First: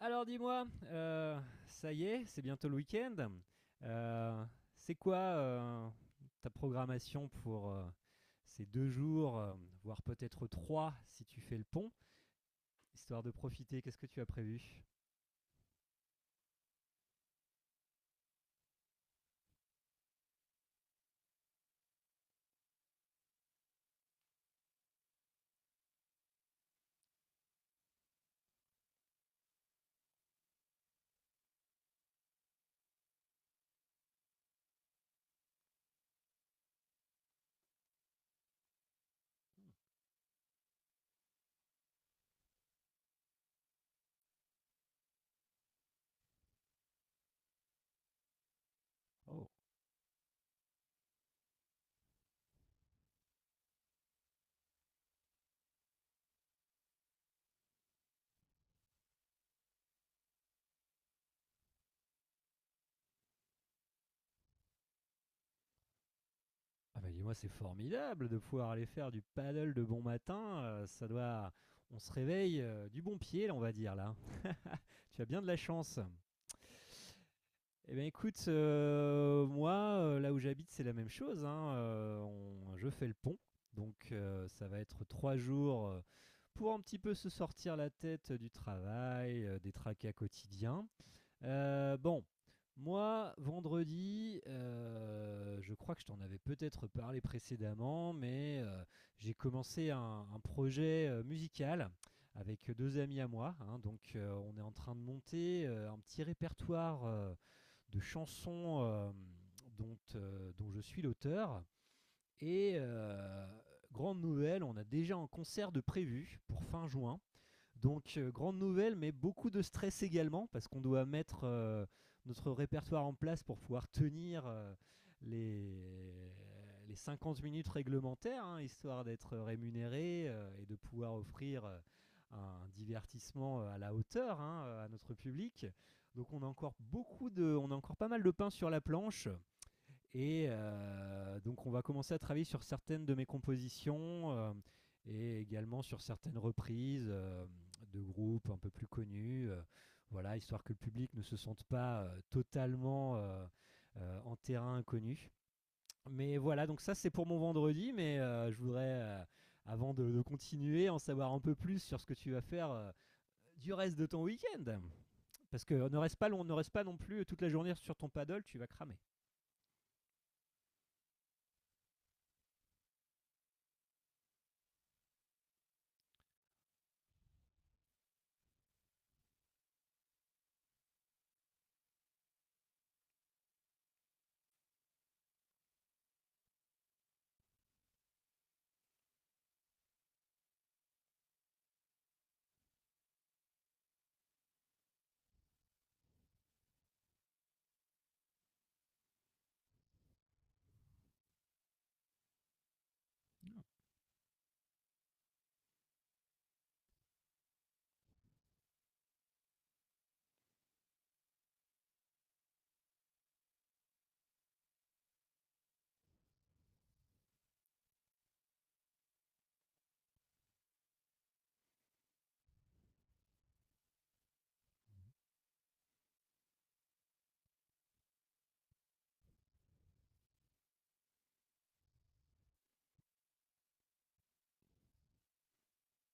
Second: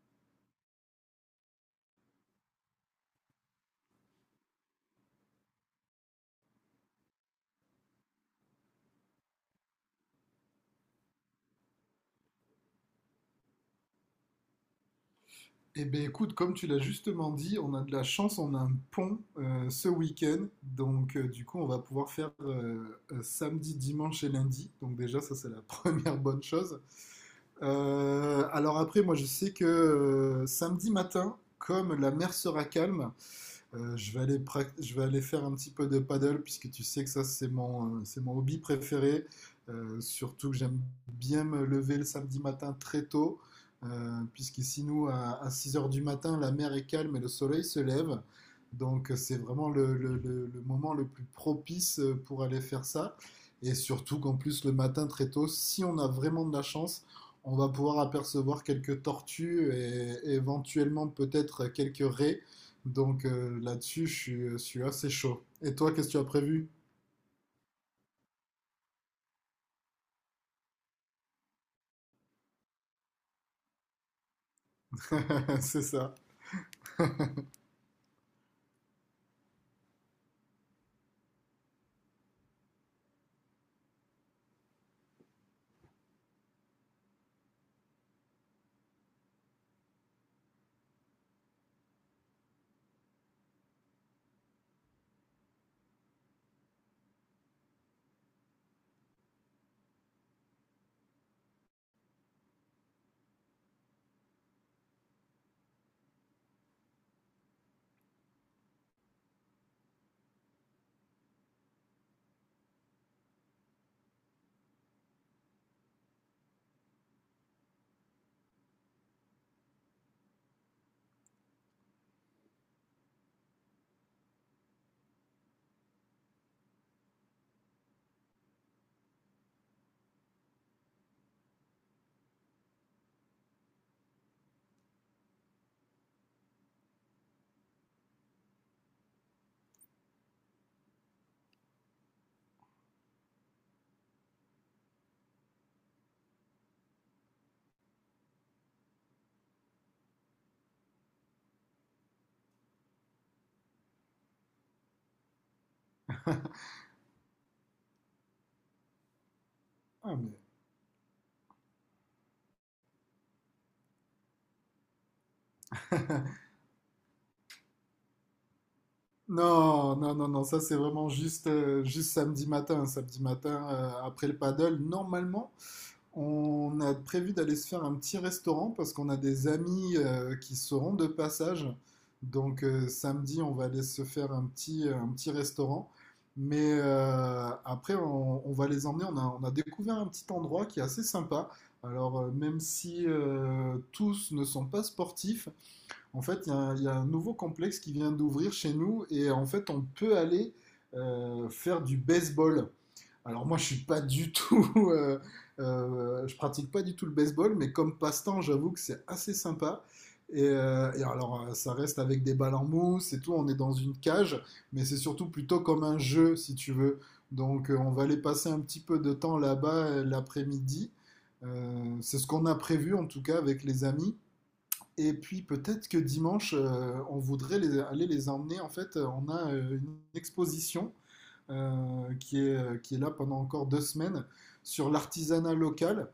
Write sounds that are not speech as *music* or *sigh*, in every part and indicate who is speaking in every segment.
Speaker 1: Alors dis-moi, ça y est, c'est bientôt le week-end. Euh, c'est quoi ta programmation pour ces 2 jours, voire peut-être trois si tu fais le pont, histoire de profiter. Qu'est-ce que tu as prévu?
Speaker 2: Eh bien, écoute, comme tu l'as justement dit, on a de la chance, on a un pont ce week-end. Donc, du coup, on va pouvoir faire samedi, dimanche et lundi. Donc, déjà, ça, c'est la *laughs* première bonne chose. Après, moi, je sais que samedi matin, comme la mer sera calme, je vais je vais aller faire un petit peu de paddle puisque tu sais que ça c'est mon hobby préféré. Surtout que j'aime bien me lever le samedi matin très tôt puisqu'ici à 6 heures du matin la mer est calme et le soleil se lève. Donc c'est
Speaker 1: Oh,
Speaker 2: vraiment le moment le plus propice pour aller faire ça. Et surtout qu'en plus le matin très tôt, si on a vraiment de la chance, on va pouvoir apercevoir quelques tortues et éventuellement peut-être quelques raies. Donc là-dessus, je suis assez chaud. Et toi, qu'est-ce que tu as prévu?
Speaker 1: ah bah dis-moi, c'est formidable de pouvoir aller faire du paddle de bon matin. On se réveille du bon pied, là, on va dire là. Tu as bien de la
Speaker 2: *laughs* C'est
Speaker 1: chance.
Speaker 2: ça.
Speaker 1: Eh bien écoute, moi, là où j'habite, c'est la même chose. Hein, je fais le pont, donc ça va être 3 jours, pour un petit peu se sortir la tête du travail, des tracas quotidiens. Bon, moi, vendredi, je crois que je t'en avais peut-être parlé précédemment, mais j'ai commencé un projet musical avec deux amis à moi. Hein, donc on est en train de monter un petit répertoire, de chansons, dont je suis l'auteur. Et grande nouvelle, on a déjà un concert de prévu pour fin juin, donc, grande nouvelle, mais beaucoup de stress également, parce qu'on doit mettre notre répertoire en place pour pouvoir tenir les, les 50 minutes réglementaires, hein, histoire d'être rémunéré et de pouvoir offrir un divertissement à la hauteur, hein, à notre public. Donc, on a encore pas mal de pain sur la planche. Et donc on va commencer à travailler sur certaines de mes compositions, et également sur certaines reprises, de groupes un peu plus connus, voilà, histoire que le public ne se sente pas totalement en terrain inconnu. Mais voilà, donc ça c'est pour mon vendredi, mais je voudrais, avant
Speaker 2: Ah,
Speaker 1: de
Speaker 2: mais
Speaker 1: continuer, en savoir un peu plus sur ce que tu vas faire du reste de ton week-end. Parce qu'on ne reste, pas long, on ne reste pas non plus toute la journée sur ton paddle, tu vas cramer.
Speaker 2: non, non, non, non, ça c'est vraiment juste samedi matin. Samedi matin, après le paddle, normalement, on a prévu d'aller se faire un petit restaurant parce qu'on a des amis qui seront de passage. Donc samedi, on va aller se faire un petit restaurant. Mais après, on va les emmener. On a découvert un petit endroit qui est assez sympa. Alors, même si tous ne sont pas sportifs, en fait, il y a un nouveau complexe qui vient d'ouvrir chez nous et en fait, on peut aller faire du baseball. Alors moi, je suis pas du tout, *laughs* euh, je pratique pas du tout le baseball, mais comme passe-temps, j'avoue que c'est assez sympa. Ça reste avec des balles en mousse et tout. On est dans une cage, mais c'est surtout plutôt comme un jeu, si tu veux. Donc, on va aller passer un petit peu de temps là-bas l'après-midi. C'est ce qu'on a prévu, en tout cas, avec les amis. Et puis peut-être que dimanche, on voudrait aller les emmener. En fait, on a une exposition qui est là pendant encore deux semaines sur l'artisanat local.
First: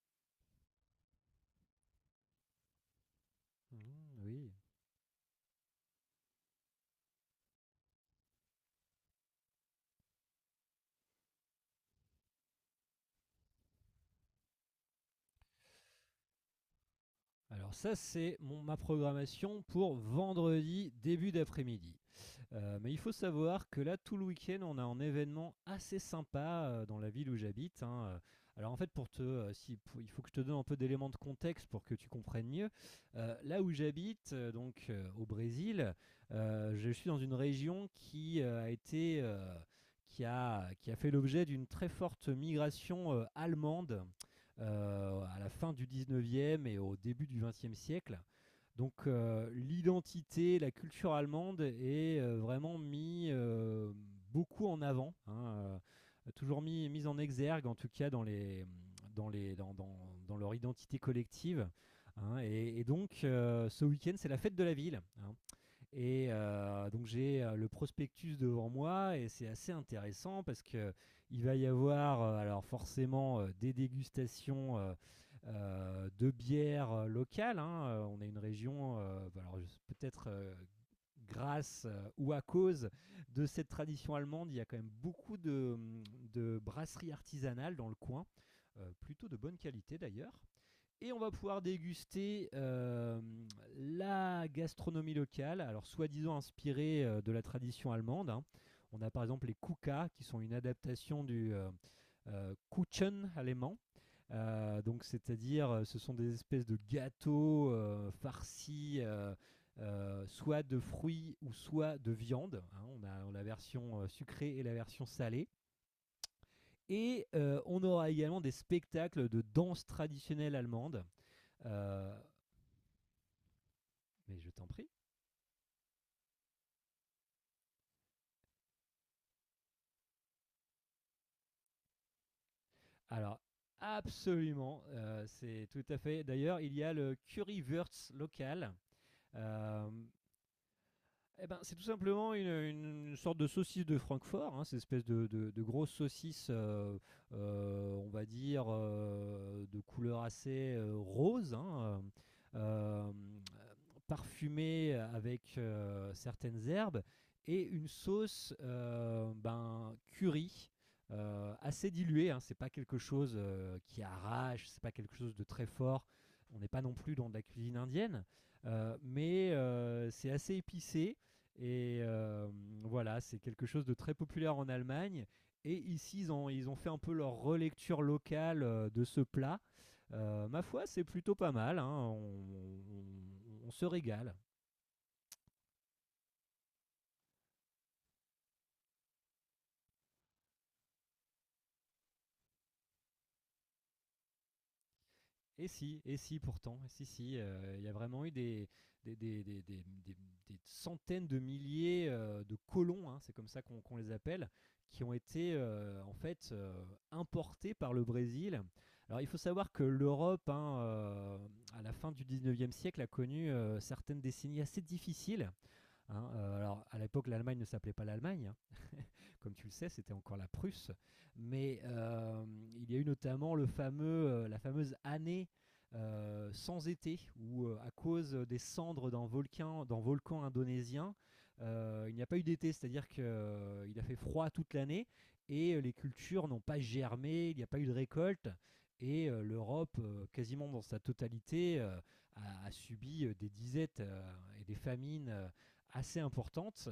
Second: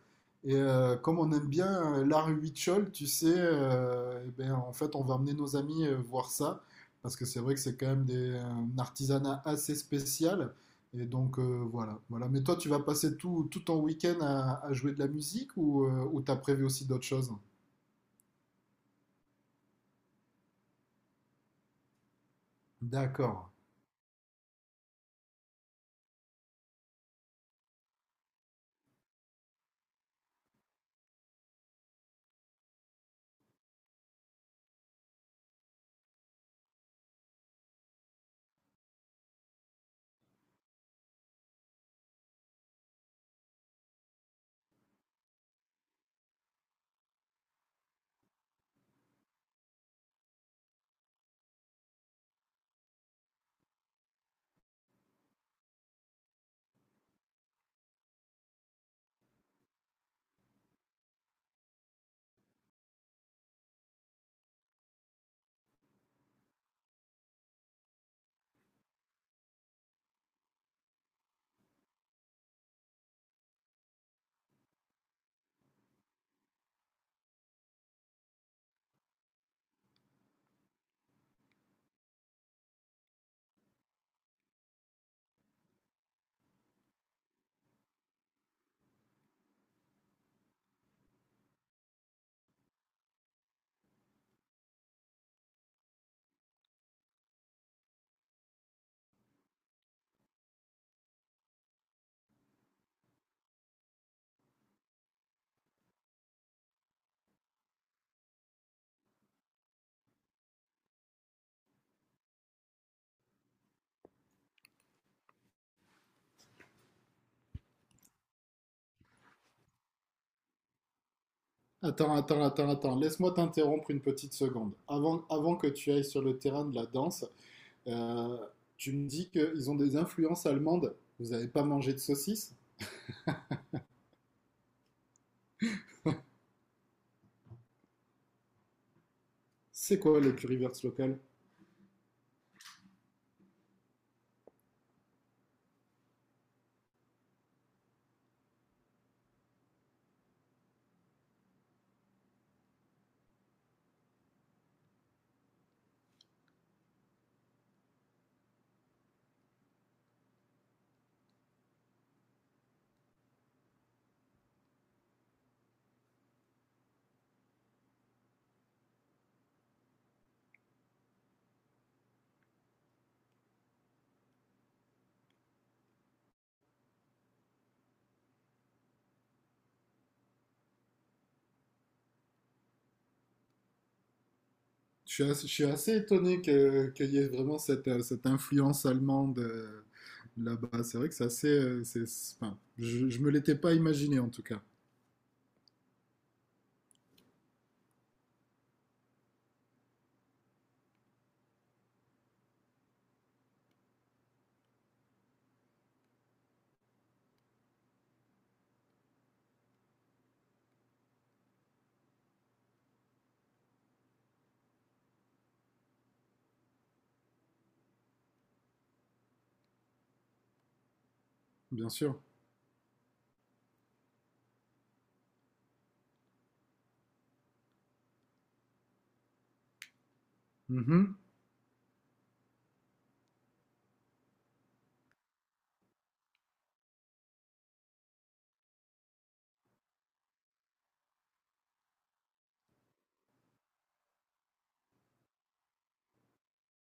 Speaker 2: Et comme on aime bien l'art huichol, tu sais, eh
Speaker 1: Oui.
Speaker 2: ben, en fait, on va emmener nos amis voir ça. Parce que c'est vrai que c'est quand même un artisanat assez spécial. Et donc voilà, voilà. Mais toi, tu vas passer tout ton week-end à jouer de la musique ou ou t'as prévu aussi d'autres choses?
Speaker 1: Alors ça, c'est ma programmation pour vendredi début d'après-midi. Mais il faut
Speaker 2: D'accord.
Speaker 1: savoir que là, tout le week-end, on a un événement assez sympa dans la ville où j'habite. Hein. Alors en fait, pour te, si, pour- il faut que je te donne un peu d'éléments de contexte pour que tu comprennes mieux. Là où j'habite, au Brésil, je suis dans une région qui a fait l'objet d'une très forte migration allemande à la fin du 19e et au début du 20e siècle. Donc l'identité, la culture allemande est vraiment mis beaucoup en avant, hein, toujours mis en exergue en tout cas dans, les, dans, les, dans, dans- dans leur identité collective. Hein. Et donc ce week-end c'est la fête de la ville. Hein. Et donc j'ai le prospectus devant moi et c'est assez intéressant parce que il va y avoir alors forcément des dégustations, de bières locales. Hein. On est une région, bah, alors peut-être grâce ou à cause de cette tradition allemande, il y a quand même beaucoup de brasseries artisanales dans le coin, plutôt de bonne qualité d'ailleurs. Et on va pouvoir déguster la gastronomie locale, alors soi-disant inspirée de la tradition allemande. Hein. On a par exemple les Kuka, qui sont une adaptation du Kuchen allemand. Donc, c'est-à-dire, ce sont des espèces de gâteaux farcis, soit de fruits ou soit de viande. Hein, on a la version sucrée et la version salée. Et on aura également des spectacles de danse traditionnelle allemande. Euh,
Speaker 2: Attends, attends, attends, attends. Laisse-moi t'interrompre une petite
Speaker 1: Mais je t'en
Speaker 2: seconde.
Speaker 1: prie.
Speaker 2: Avant que tu ailles sur le terrain de la danse, euh, tu me dis qu'ils ont des influences allemandes. Vous n'avez pas mangé de saucisses?
Speaker 1: Alors, absolument, c'est tout à fait. D'ailleurs, il y a le currywurst local. Euh,
Speaker 2: C'est quoi les currywurst locales?
Speaker 1: Eh ben, c'est tout simplement une sorte de saucisse de Francfort, hein, cette espèce de grosse saucisse, on va dire, de couleur assez rose, hein, euh, euh, parfumée avec certaines herbes, et une sauce ben, curry. Assez diluée, hein, c'est pas quelque chose qui arrache, c'est pas quelque chose de très fort. On n'est pas non plus dans de la cuisine indienne, mais c'est assez épicé et voilà, c'est quelque chose de très populaire en Allemagne. Et ici, ils ont fait un peu leur relecture locale de ce plat. Ma foi, c'est plutôt pas mal. Hein. On- on se régale.
Speaker 2: Je suis assez étonné qu'il y ait vraiment cette, cette influence allemande là-bas. C'est vrai que c'est assez... c'est- enfin, je me l'étais pas imaginé en tout cas.
Speaker 1: Et si pourtant, et si, si, il y a vraiment eu des, des, des, des- des- des centaines de milliers de colons, hein, c'est comme ça qu'on les appelle, qui ont été en fait importés par le Brésil. Alors il faut savoir que l'Europe, hein, à la fin du 19e siècle, a connu certaines décennies assez difficiles. Hein. Alors à l'époque, l'Allemagne ne s'appelait pas l'Allemagne, hein. Comme tu le sais, c'était encore la Prusse. Mais
Speaker 2: Bien sûr.
Speaker 1: euh, il y a eu notamment la fameuse année sans été, où à cause des cendres d'un volcan indonésien,
Speaker 2: Mhm.
Speaker 1: il n'y a pas eu d'été, c'est-à-dire qu'il a fait froid toute l'année et les cultures n'ont pas germé, il n'y a pas eu de récolte. Et l'Europe, quasiment dans sa totalité, a subi des disettes et des famines assez importantes.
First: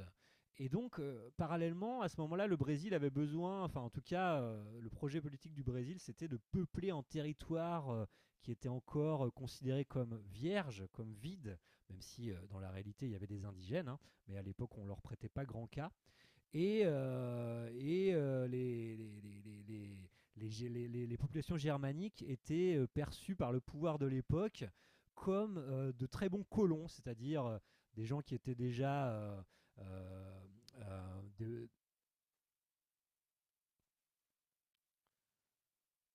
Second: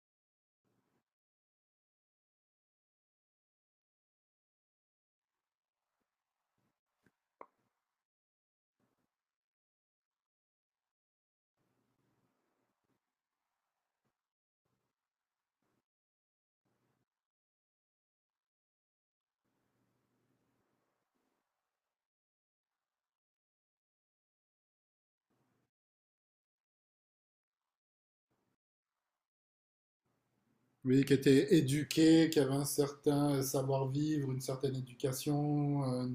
Speaker 1: Et donc, parallèlement, à ce moment-là, le Brésil avait besoin, enfin en tout cas, le projet politique du Brésil, c'était de peupler en territoire qui était encore considéré comme vierge, comme vide, même si dans la réalité, il y avait des indigènes, hein, mais à l'époque, on ne leur prêtait pas grand cas et les- populations germaniques étaient perçues par le pouvoir de l'époque comme de très bons colons, c'est-à-dire des gens qui étaient déjà euh,
Speaker 2: Oui, qui
Speaker 1: euh,
Speaker 2: était
Speaker 1: de-
Speaker 2: éduqué, qui avait un certain savoir-vivre, une certaine éducation.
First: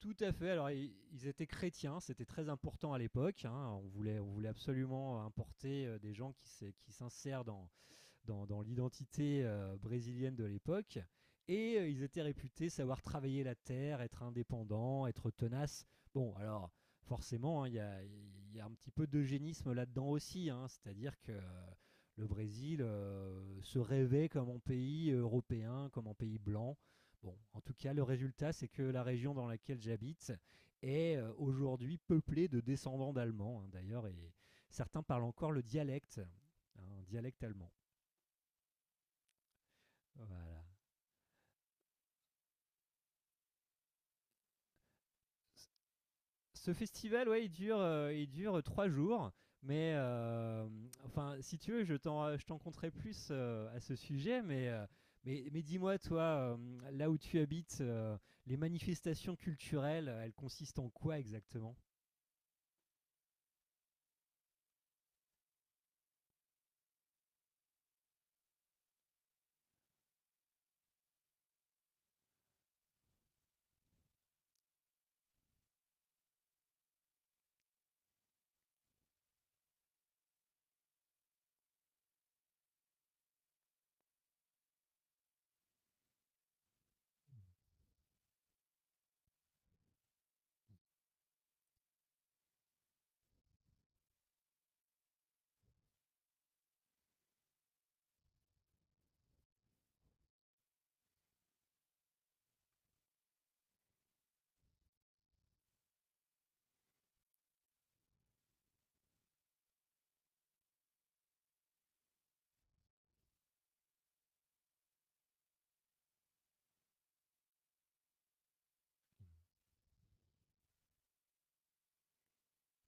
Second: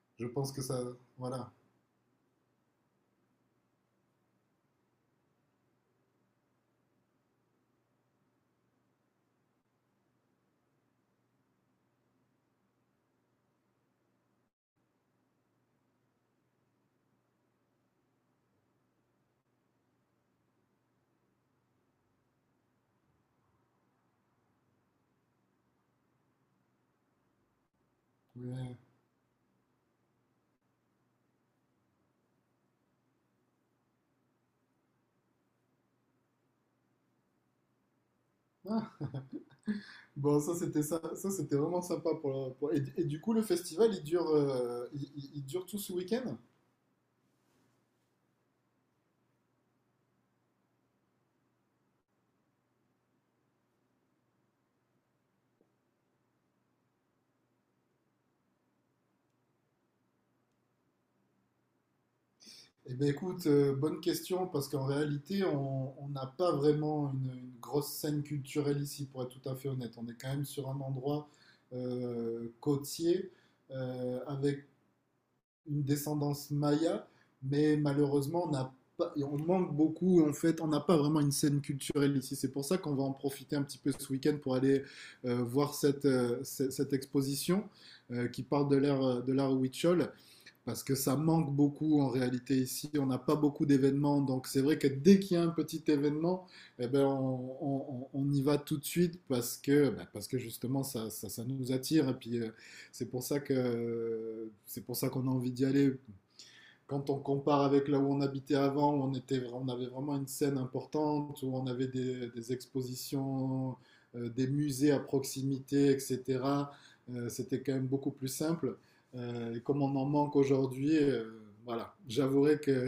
Speaker 1: tout
Speaker 2: Je
Speaker 1: à fait.
Speaker 2: pense que
Speaker 1: Alors
Speaker 2: ça,
Speaker 1: ils étaient
Speaker 2: voilà.
Speaker 1: chrétiens, c'était très important à l'époque. Hein, on voulait absolument importer des gens qui s'insèrent dans l'identité brésilienne de l'époque. Et ils étaient réputés savoir travailler la terre, être indépendants, être tenaces. Bon, alors forcément, hein, il hein, y a- y, a un petit peu d'eugénisme là-dedans aussi. Hein. C'est-à-dire que le Brésil se rêvait comme un pays européen, comme un pays blanc. Bon, en tout cas, le résultat, c'est
Speaker 2: Ouais.
Speaker 1: que la région dans laquelle j'habite est aujourd'hui peuplée de descendants d'Allemands, hein, d'ailleurs, et certains parlent encore le dialecte, hein, un dialecte allemand.
Speaker 2: Ah, bon, ça
Speaker 1: Voilà.
Speaker 2: c'était ça, ça c'était vraiment sympa et du coup, le festival, il dure tout ce week-end?
Speaker 1: Ce festival, ouais, il dure 3 jours, mais enfin, si tu veux, je t'en conterai plus à ce sujet, mais dis-moi, toi, là où tu habites, les manifestations culturelles, elles consistent en quoi exactement?
Speaker 2: Eh bien, écoute, bonne question parce qu'en réalité, on n'a pas vraiment une grosse scène culturelle ici, pour être tout à fait honnête. On est quand même sur un endroit côtier avec une descendance maya, mais malheureusement, on, a pas- on manque beaucoup. En fait, on n'a pas vraiment une scène culturelle ici. C'est pour ça qu'on va en profiter un petit peu ce week-end pour aller voir cette exposition qui parle de l'ère de l'art Huichol parce que ça manque beaucoup en réalité ici. On n'a pas beaucoup d'événements, donc c'est vrai que dès qu'il y a un petit événement, eh ben on y va tout de suite parce que, ben, parce que justement ça nous attire. Et puis c'est pour ça que c'est pour ça qu'on a envie d'y aller quand on compare avec là où on habitait avant, on avait vraiment une scène importante, où on avait des expositions, des musées à proximité, etc., c'était quand même beaucoup plus simple. Et comme on en manque aujourd'hui, voilà, j'avouerai que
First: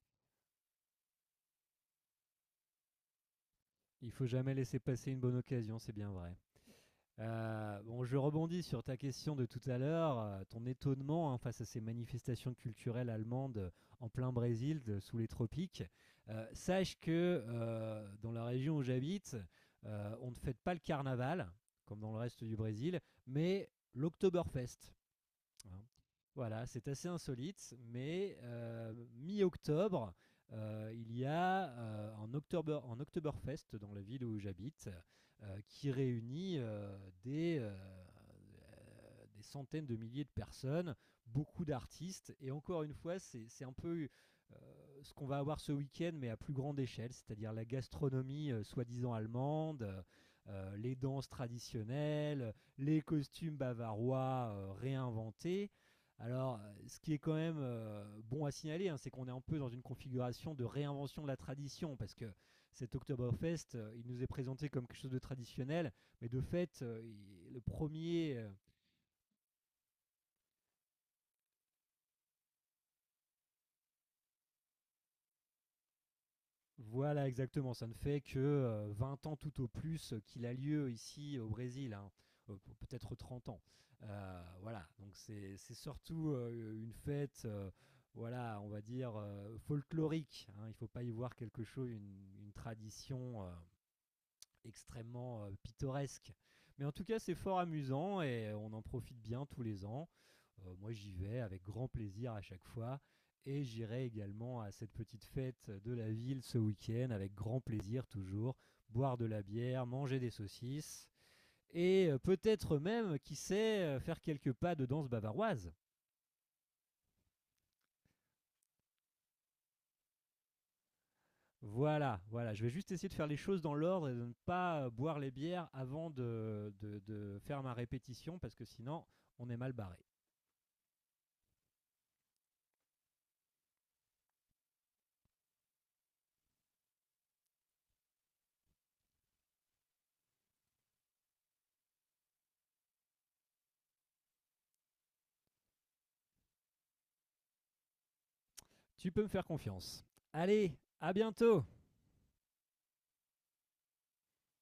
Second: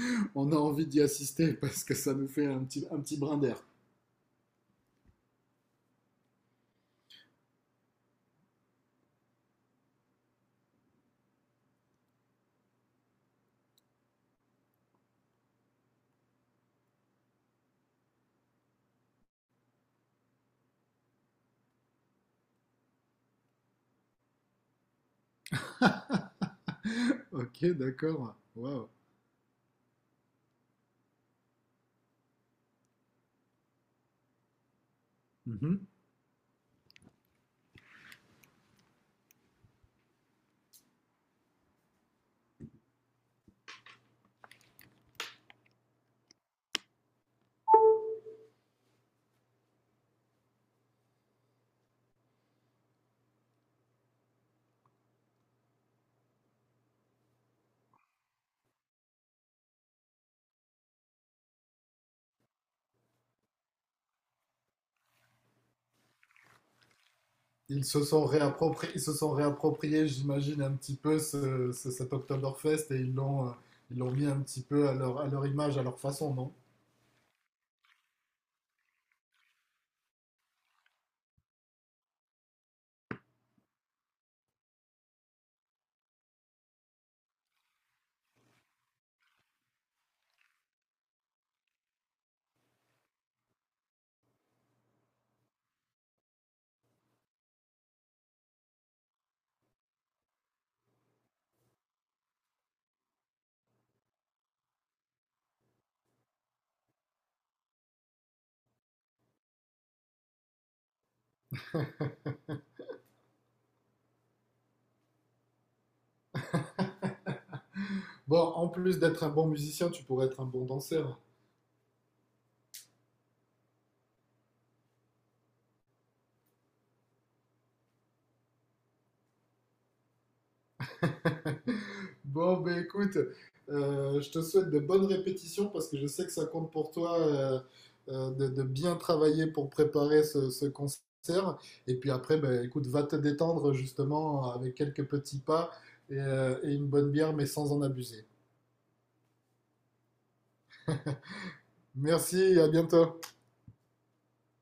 Speaker 2: *laughs* on a envie d'y assister parce que ça nous fait un petit brin d'air.
Speaker 1: Il faut jamais laisser passer une bonne occasion, c'est bien vrai. Bon, je rebondis sur ta question de tout à l'heure, ton étonnement hein, face à ces manifestations culturelles allemandes en plein Brésil, sous les tropiques. Sache que dans la région où j'habite, on ne fête pas le carnaval, comme dans le reste du Brésil, mais l'Oktoberfest hein. Voilà, c'est assez
Speaker 2: *laughs* Ok,
Speaker 1: insolite,
Speaker 2: d'accord.
Speaker 1: mais
Speaker 2: Waouh.
Speaker 1: euh, mi-octobre, il y a un Oktoberfest dans la ville où j'habite
Speaker 2: Mm -hmm.
Speaker 1: qui réunit des centaines de milliers de personnes, beaucoup d'artistes, et encore une fois, c'est un peu euh, ce qu'on va avoir ce week-end, mais à plus grande échelle, c'est-à-dire la gastronomie soi-disant allemande, les danses traditionnelles, les costumes bavarois réinventés. Alors, ce qui est quand même bon à signaler, hein, c'est qu'on est un peu dans une configuration de réinvention de la tradition, parce que cet Oktoberfest, il nous est présenté comme quelque chose de traditionnel, mais de fait, le
Speaker 2: Ils se sont
Speaker 1: premier
Speaker 2: réappropriés, ils se sont réappropriés, j'imagine, un petit peu cet Oktoberfest et ils l'ont mis un petit peu à à leur image, à leur façon, non?
Speaker 1: voilà, exactement. Ça ne fait que 20 ans tout au plus qu'il a lieu ici au Brésil, hein. Peut-être 30 ans. Voilà, donc c'est surtout une fête, voilà, on va dire folklorique. Hein. Il ne faut pas y voir quelque chose, une tradition. Extrêmement pittoresque. Mais en tout cas, c'est fort amusant et on en profite bien tous les ans. Moi, j'y vais avec grand plaisir à chaque fois. Et j'irai également à cette petite fête de la ville ce week-end avec grand plaisir toujours, boire de la bière, manger des saucisses et peut-être même, qui sait, faire quelques pas de danse bavaroise.
Speaker 2: Bon, en plus d'être un bon musicien, tu pourrais être un bon danseur.
Speaker 1: Voilà, voilà, je vais juste essayer de faire les choses dans l'ordre et de ne pas boire les bières avant de faire ma répétition parce que sinon on est mal barré.
Speaker 2: *laughs* Bon, ben écoute, je te souhaite de bonnes répétitions parce que je sais que ça compte pour toi de bien travailler pour préparer ce concert. Et puis après, ben écoute, va te détendre justement avec quelques petits pas et une bonne bière, mais sans en abuser.
Speaker 1: Tu peux me faire confiance. Allez, à bientôt.
Speaker 2: Merci, à bientôt.